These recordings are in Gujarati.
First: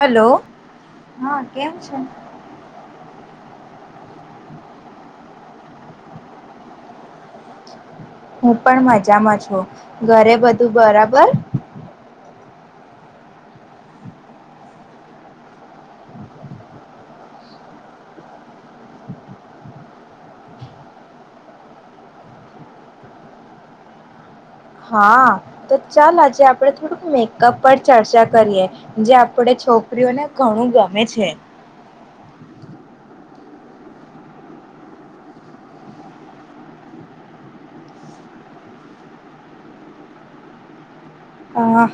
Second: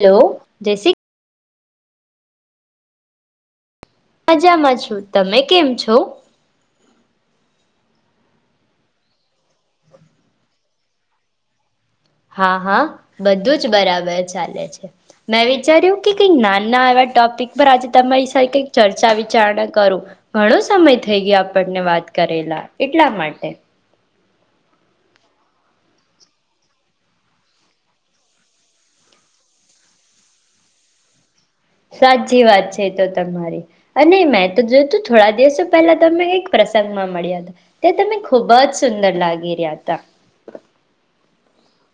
હલો જય શી એમ છો? મજામાં છું તમે કેમ છો? હું પણ મજામાં છું ઘરે બધું બરાબર હા હા બધું જ બરાબર ચાલે છે મેં વિચાર્યું કે કઈક નાના એવા ટોપિક પર આજે તમારી સા કઈક ચર્ચા વિચારણા કરું ઘણો સમય થઈ ગયો આપણને વાત કરેલા એટલા માટે. હા તો ચાલ આજે આપડ થોડુંક મેકઅપ પર ચર્ચા કરીએ જે આપડ છોકરીઓને ઘણું ગમે છે. સાચી વાત છે તો તમારી અને મેં તો જોય તું થોડા દિવસો પહેલા તને એક પ્રસંગમાં મળ્યા હતા તે તમે ખૂબ જ સુંદર લાગી રહ્યા હતા.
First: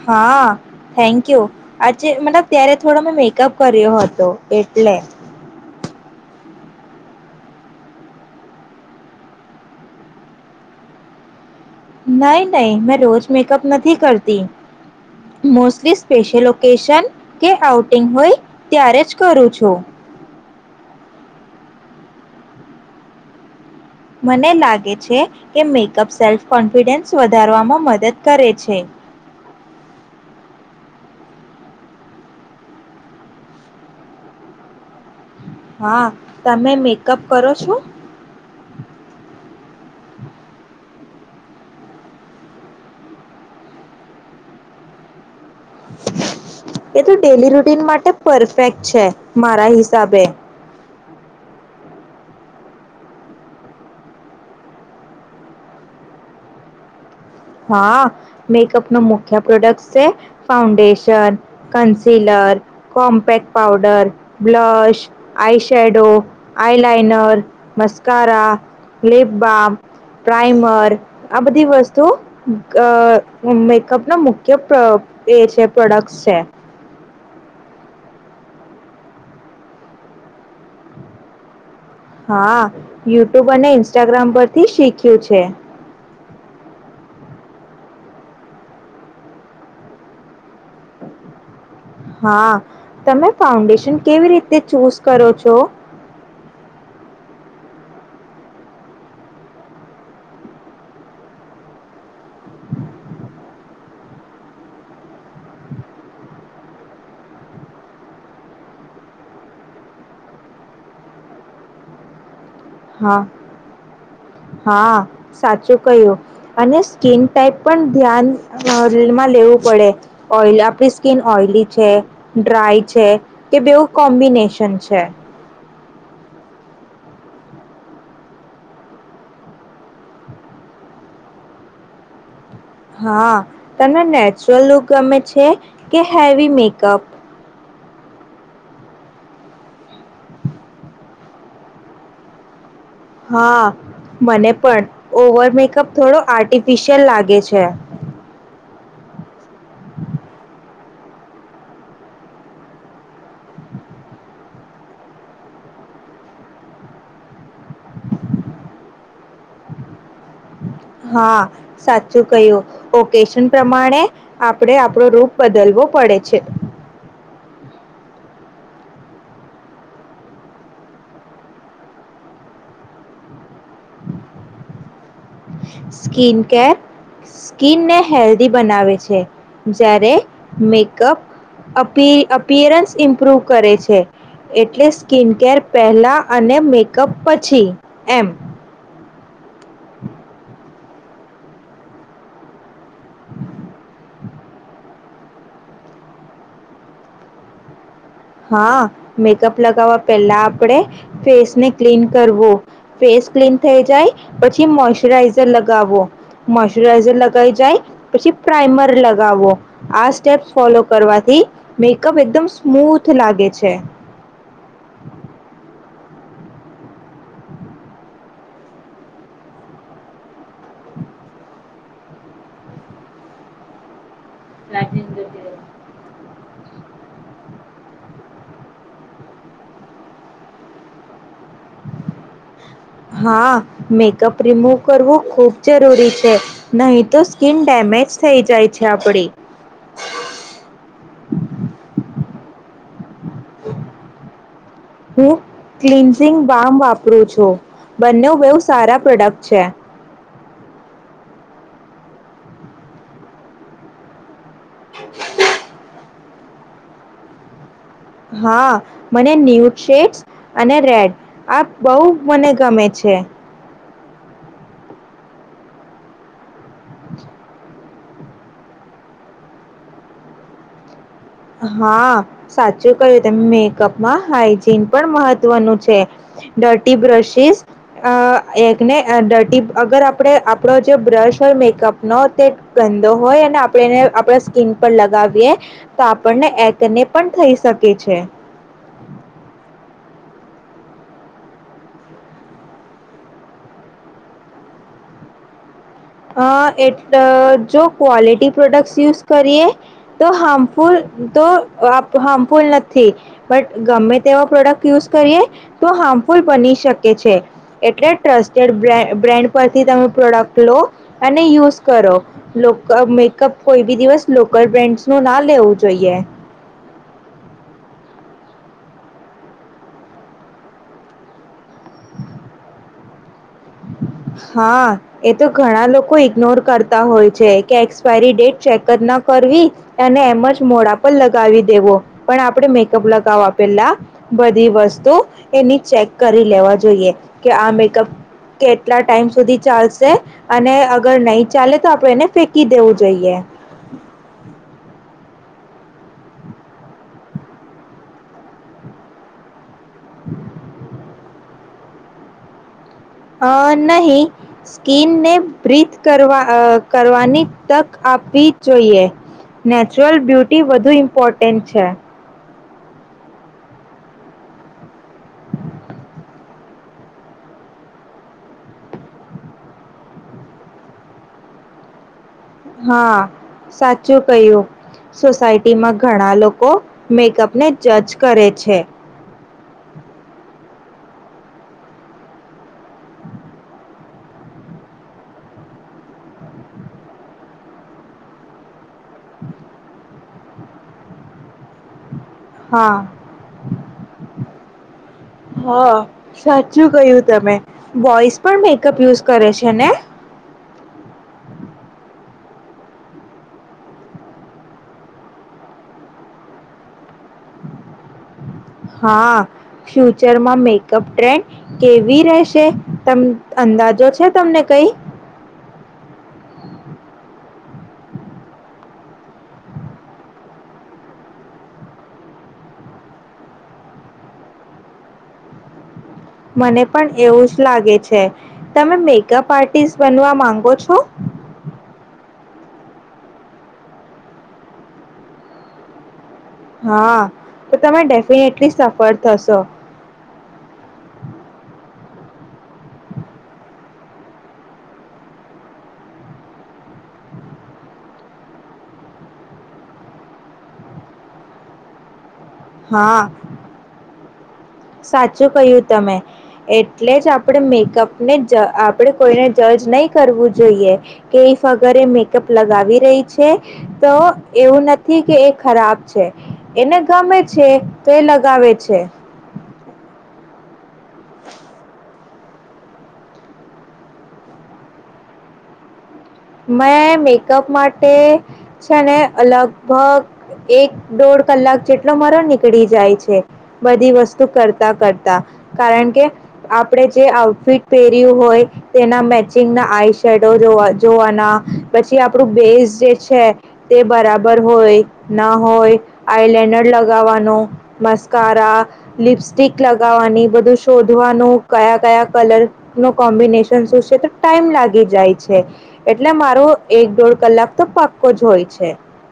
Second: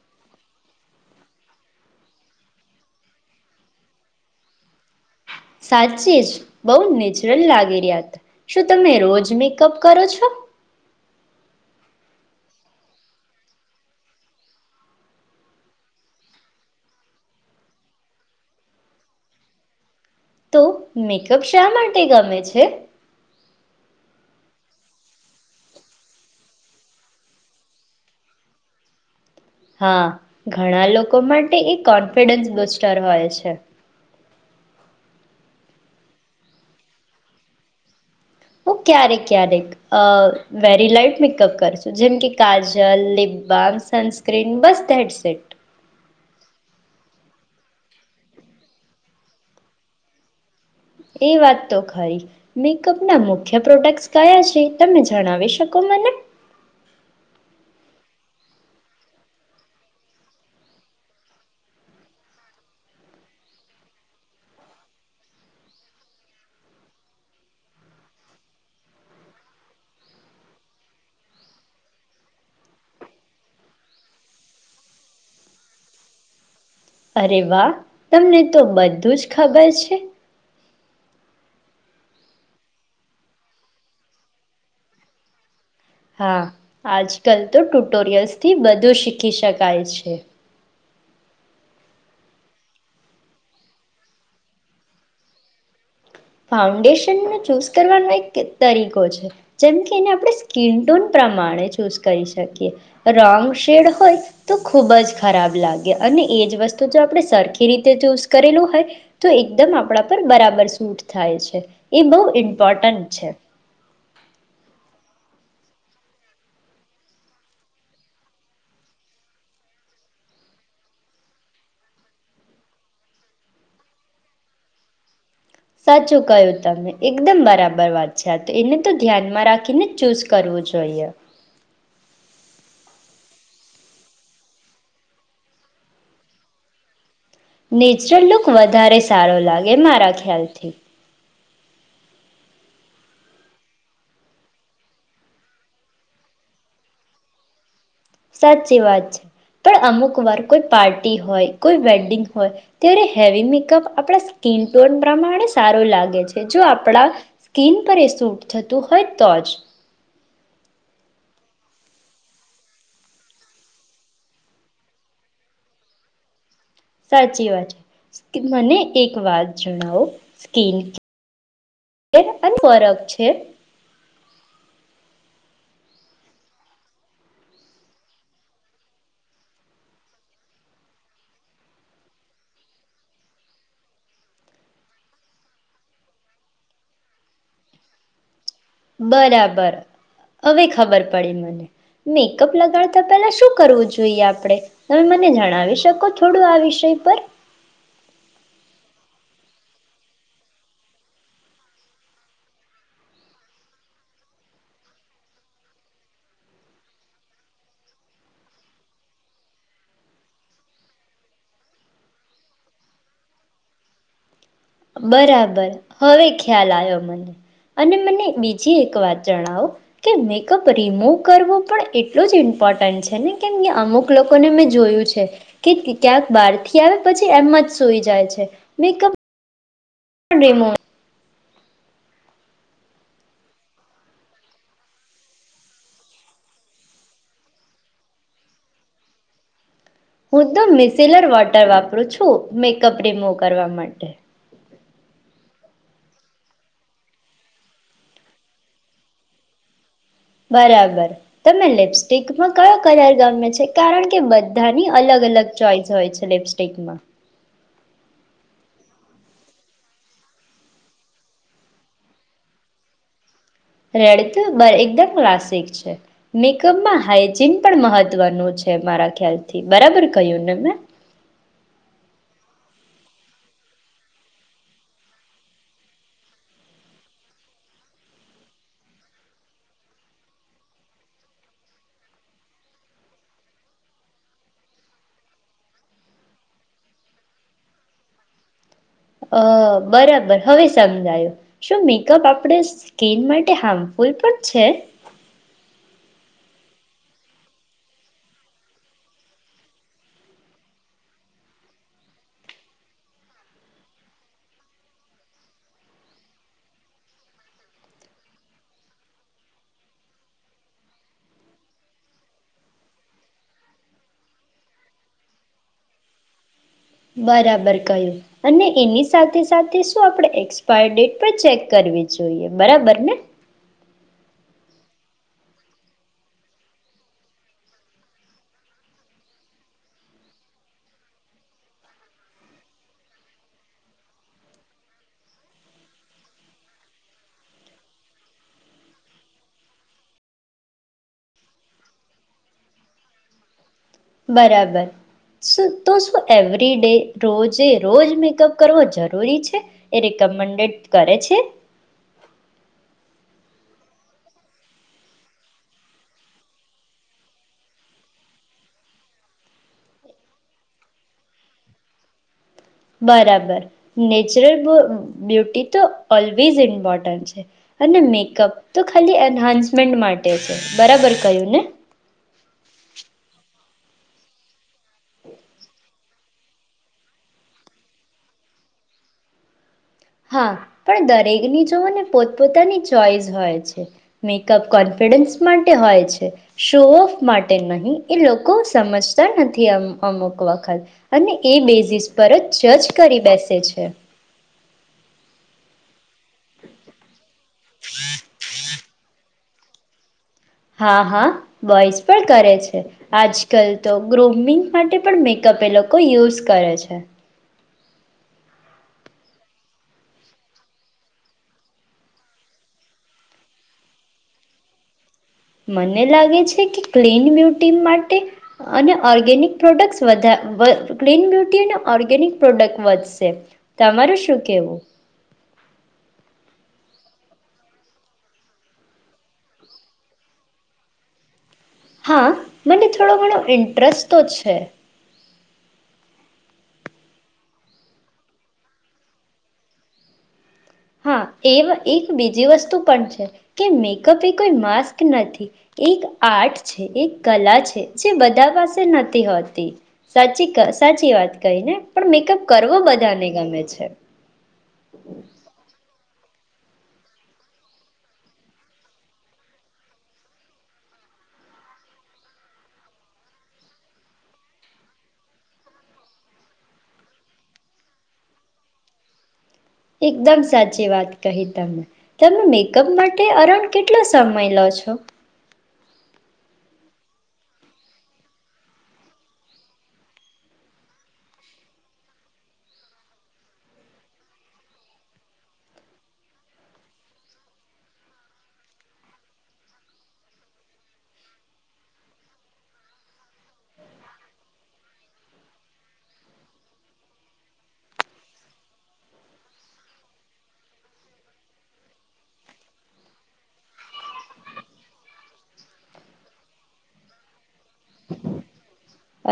હા થેન્ક યુ આજે મતલબ ત્યારે થોડો મેં મેકઅપ કર્યો હતો એટલે. સાચી જ બહુ નેચરલ લાગી રહ્યાત શું તમે રોજ મેકઅપ કરો છો? નઈ નહી મેં રોજ મેકઅપ નથી કરતી મોસ્ટલી સ્પેશિયલ ઓકેશન કે આઉટિંગ હોય ત્યારે જ કરું છું. તો મેકઅપ શા માટે ગમે છે. મને લાગે છે કે મેકઅપ સેલ્ફ કોન્ફિડન્સ વધારવામાં મદદ કરે છે. હા ઘણા લોકો માટે એ કોન્ફિડન્સ બુસ્ટર હોય છે. હા તમે મેકઅપ કરો છો? હું ક્યારેક ક્યારેક અ વેરી લાઈટ મેકઅપ કરશું જેમકે કાજલ લિપબામ સનસ્ક્રીન બસ હેડસેટ. એ તો ડેલી રૂટીન માટે પરફેક્ટ છે મારા હિસાબે. એ વાત તો ખરી મેકઅપ ના મુખ્ય પ્રોડક્ટ્ કયા છે તમે જણાવી શકો મને? હા મેકઅપ ન મુખ્ય પ્રોડક્ટ છે foundation concealer compact powder blush eye shadow આઈ લઇનર મસ્કારા લિપ બામ પ્રાઈમર આ બધી વસ્તુ અ મેકઅપનો મુખ્ય [unintelligible] એ છે, પ્રોડક્ટ છે. અરે વાહ તમને તો બધું જ ખબર છે. હા યુટ્યુબ અને ઇન્સ્ટાગ્રામ પરથી શીખ્યું છે. હા આજ કલ તો ટુટોરિયલ્સથી બધું શીખી શકાય છે. હા તમે ફાઉન્ડેશન કેવી રીતે ચૂઝ કરો છો. ફાઉન્ડેશન ચૂઝ કરવાનો એક તરીકો છે, જેમ કે એને આપણે સ્કીિન ટોન પ્રમાણે ચૂઝ કરી શકીએ [unintelligible] શેડ હોય તો ખુબ જ ખરાબ લાગે અને એજ વસ્તુ જો આપણે સરખી રીતે ચૂઝ કરેલું હોય તો એકદમ આપણા પર બરાબર સૂટ થાય છે, એ [unintelligible] [unintelligible] હા છે. હા સાચું કહ્યું અને એસ્કીિન ટાઈપ પણ ધ્યાનમાં [unintelligible] લેવું પડે ઓ આપણી સ્કીિન ઓઈલી છે, ડ્રાય છે, કે બેવું કોમ્બિનેશન છે. સાચું કયું તમે એકદમ બરાબર વાત છે, આ તો એને તો ધ્યાનમાં રાખીને જ ચૂઝ કરવું જોઈએ. હા તને નેચરલ લુક ગમે છે, કે હેવી મેકઅપ. નેચરલ લુક વધારે સારો લાગે મારા ખ્યાલથી. હા મને પણ ઓવરમેકઅપ થોડો આર્ટિફિશિયલ લાગે છે. સાચી વાત છે, પણ અમુક વાર કોઈ પાર્ટી હોય કોઈ વેડિંગ હોય ત્યારે હેવી મેકઅપ આપણા સ્કીિન ટોન પ્રમાણે સારો લાગે છે, જો આપણા સ્કીિન પર એ સૂટ થતું હોય તો જ હા સાચું [unintelligible] પ્રમાણે આપડે આપડો રૂપ બદલવો પડે છે. સાચી વાત છે, મને એક વાત જણાવો [unintelligible] સ્કીિન કેર સ્કીિનને હેલ્ધી બનાવે છે, જ્યારે મેકઅપ [unintelligible] ઇમ્પ્રુવ કરે છે, એટલે સ્કીિનકેર પહેલા અને મેકઅપ પછી એમ. બરાબર હવે ખબર પડી મને મેકઅપ લગાડતા પેલા શું કરવું જોઈએ આપણેે તમે મને જણાવી શકો થોડું આ વિષય પર હા મેકઅપ લગાવવા પહેલા આપણેે ફેસને ક્લીન કરવું ફેસ ક્લીન થઈ જાય પછી મોશચરાઈઝર લગાવવો મોઈશચરાઈઝર લગાઈ જાય પછી પ્રઇમર લગાવો આ સ્ટેપ્સ ફોલો કરવાથી મેકઅપ એકદમ સ્મૂથ લાગે છે. બરાબર હવે ખ્યાલ આવ્યો મને અને મને બીજી એક વાત જણાવો કે મેકઅપ રિમૂવ કરવો પણ એટલું જ ઇમ્પોર્ટન્ટ છે, ને કેમ કે અમુક લોકોને મેં જોયું છે, કે ક્યાંક બાાર [inaudible] આવે પછી એમ જ સઈ જાય છે, મેકઅપ [inaudible] હા મેકઅપ રિમૂવ કરવું ખૂબ જરૂરી છે, નહી તો સ્કીિન ડેમેજ થઈ જાય છે, આપડી હું તો મિસેલર વોટર વાપરું છું. શું મેકઅપ રીમો કરવા માટે હું ક્લન્ઝિંગ બામ વાપરું છું, બંને બહુ સારા પ્રોડક્ટ છે. બરાબર તમે લિપસ્ટિકમાં કયો કલર ગમે છે કારણ કે બ બધાની અલગ અલગ ચોઈસ હોય છે. લિપસ્ટિક માં હા મને [unintelligible] અને રેડ આ બહ મને ગમે છે. રેડ એકદમ ક્લાસિક છે, મેકઅપમાં [unintelligible] હાઈજીન પણ મહત્વનું છે, મારા ખ્યાલથી બરાબર કહું ને મેં હા સાચું કય્યું તમે મેકઅપમાં હાઈજીન પણ મહત્વનું છે [unintelligible] બ્રશસ એકને [unintelligible] અગર આપણે આપણો જે બ્રશ હોય [unintelligible] તે ગંધો હોય અને આપણે એને આપણા સ્કીન પર લગાવીએ. તો આપણને [unintelligible] પણ થઈ શકે છે. અ બરાબર હવે સમજાયો શું મેકઅપ આપણે સ્કીિન માટે હાર્મફુલ પણ છે. અ એટ જો ક્વોલિટી પ્રોડક્ટ યુઝ કરીએ તો હાર્મફુલ તો [unintelligible] નથી બટ ગમે તેવા પ્રોડક્ટ યુઝ કરીએ તો હાર્મફુલ બની શકે છે, એટલે ટ્રસ્ટેડ બ્રેન્ડ પરથી તમે પ્રોડક્ટ લો. અને યુઝ કરો [unintelligible] મેકઅપ કોઈ બી દિવસ લોકલ બ્રેન્ડસ નું ના લેવું જોઈએ. બરાબર કહ્યું અને એની સાથે સાથે શું આપણેે એક્સપાયર ડેટ પણ ચેક કરવી જોઈએ બરાબર ને હા એ તો ઘણા લોકો ઈગ્નોર કરતા હોય છે, કે એક્સપાયરી ડેટ ચેક જ ના કરવી અને એમ જ મોડા પર લગાવી દેવો પણ આપણે મેકઅપ લગાવવા પેલા બધી વસ્તુ એની ચેક કરી લેવા જોઈએ કે આ મેકઅપ કે કેટલા ટાઈમ સુધી ચાલશે અને અગર નહી ચાલે તો આપણે એને ફેંકી દેવું જોઈએ. બરાબર શું. તો શું એવરી ડે રોજે રોજ મેકઅપ કરવો જરૂરી છે. એ રિકમન્ડેડ કરે છે. અ નહી સ્કીિનને બ્રીથ કરવા અ કરવાની તક આપવી જોઈએ નેચરલ બ્યુટી વધુ ઇમ્પોર્ટન્ટ છે બરાબર નેચરલ બ્યુ બ્યુટી તો ઓલવેઝ ઇમ્પોર્ટન્ટ છે અને મેકઅપ તો ખાલી એન્હાન્સમેન્ટ માટે છે બરાબર કયું ને હા સાચું કહ્યું સોસાયટીમાં ઘણા લોકો મેકઅપને જજ કરે છે હા પણ દરેકની જોઓને પોતપોતાની ચોઈસ હોય છે મેકઅપ કોન્ફિડન્સ માટે હોય છે શો ઓફ માટે નહીં એ લોકો સમજતા નથી અમ અમુક વખત અને એ બેઝીસ પર જ જજ હા કરી બેસે છે. [unintelligible] હા સાચું કયું તમે વોઈસ પણ મે અપ યુઝ કરે છે ને આજ કલ તો ગ્રોમિંગ માટે પણ મેકઅપ એ લોકો યુઝ કરે છે હા ફ્યુચરમાં મેકઅપ ટ્રેન્ડ કેવી રહેશે ત અંદાજો છે તમને કઈ મને લાગે છે કે ક્લીન બ્યુટી માટે અને ઓર્ગેનિક પ્રોડક્ટ વધાર વધ ક્લીન બ્યુટી અને ઓર્ગેનિક પ્રોડક્ટ વધશે તમાર શું કેવું મને પણ એવું જ લાગે છે તમે મેકઅપ આર્ટિસ્ટ બનવા માંગો છો હા મને થોડો ઘણો ઇન્ટરેસ્ટ તો છે હા તો તમે ડેફિનેટલી સફળ થશો હા એવા એક બીજી વસ્તુ પણ છે કે મેકઅપ એ કોઈ માસ્ક નથી એક આર્ટ છે એક કલા છે જે બધા પાસે નથી હોતી સાચી ક ઇ સાચી વાત કહી ને પણ મેકઅપ કરવો બધા હા ને ગમે છે સાચું કહ્યું તમે એટલે જ આપણે મેકઅપને જ આપણેે કોઈને જજ નહી કરવું જોઈએ કે ઈ વગર મેકઅપ લગાવી રહી છે તો એવું નથી કે એ ખરાબ છે એને ગમે છે તો એ લગાવે છે એકદમ સાચી વાત કહી તમને.. તમે મેકઅપ માટે અરણ કેટલો સમય લો છો મેં મેકઅપ માટે છે ને લગભગ એક દોઢ કલાક જેટલો મારો નીકળી જાય છે બધી વસ્તુ કરતા કરતા કારણ કે આપણેે જે આઉટફિટ પહેર્યું હોય તેના મેચિંગના આઈ શેડો જોવા વા પછી આપણું બેઝ જે છે તે બરાબર હોય ના હોય આઈ લડર લગાવવાનું મસ્કારા લિપસ્ટિક લગાવવાની બધું શોધવાનું કયા કયા કલર ન કોમ્બિનેશન શું છે તો ટાઈમ લાગી જાય છે એટલે મારો એક દોઢ કલાક તો પાક્કો જ હોય છે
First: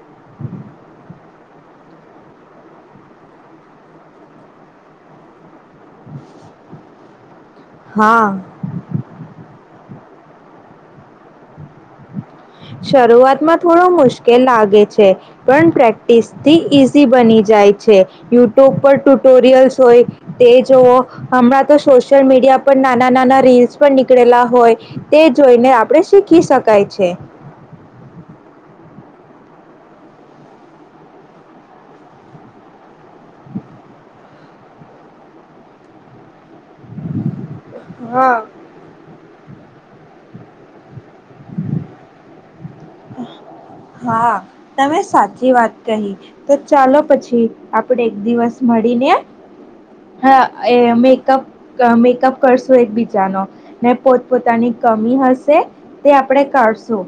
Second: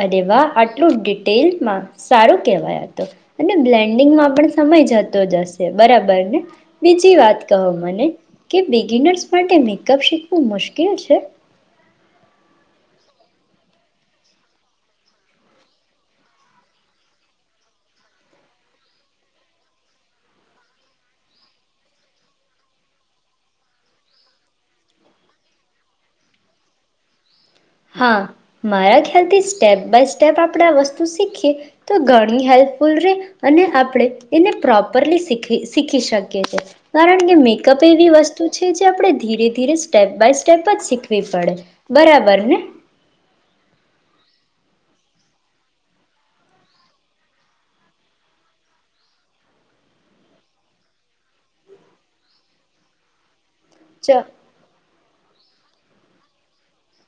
અરે વાહ આટલું જ િટેલ મા સારું કેહેવાય આતો અને બ્લેન્ડિંગમાં પણ સમય જતો જશે બરાબર ને બીજી વાત કહો મને હા કે બિગિનર્સ માટે મેકઅપ શીખ શું મુશ્કેલ છે શરૂઆતમાં થોડો મુશ્કેલ લાગે છે પણ પ્રેક્ટિસ થી ઈઝી બની જાય છે યુટ્યુબ પર ટુટોરિયલ્સ હોય તે જોવ હમણાં તો સોશિયલ મીડિયા પર નાના નાના રીલ્સ પણ નીકળેલા હોય તે જોઈને આપણે શીખી શકીએ શ કાય છે હા મારા ખ્યાલથી સ્ટેપ બાય સ્ટેપ આપણે આ વસ્તુ શીખીએ તો ઘણી હેલ્પફુલ રહે અને આપણે એને પ્રોપરલી શીખી શીખી શકીએ છે કારણ કે મેકઅપ એવી હા વસ્તુ છે જે આપણે ધીરે ધીરે સ્ટેપ બાય સ્ટેપ જ શીખવી પડે બરાબર ને હા તમે સાચી વાત કહી તો ચાલો પછી આપડે એક દિવસ મળીને અ એ મેકઅપ મેકઅપ કરશું એકબીજાનો ને ચો પોતપોતાની કમી હશે.. તે તે આપડણે કરશું.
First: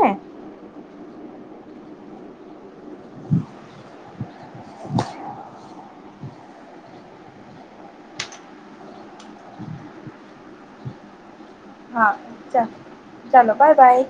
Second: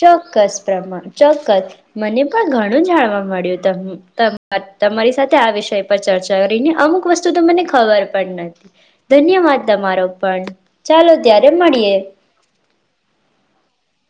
ચોક્કસ પ્રમાણ ચોક્કસ મને પણ ઘણું જાણવા મળ્યું તમ તમાર તમારી સાથે આ વિષય પર ચર્ચા કરીને અમુક વસ્તુ તો મને ખબર પણ નથી ધન્યવાદ તમારો પણ ચાલો ત્યારે મળીએ હા ચ ચાલો બાય-બાય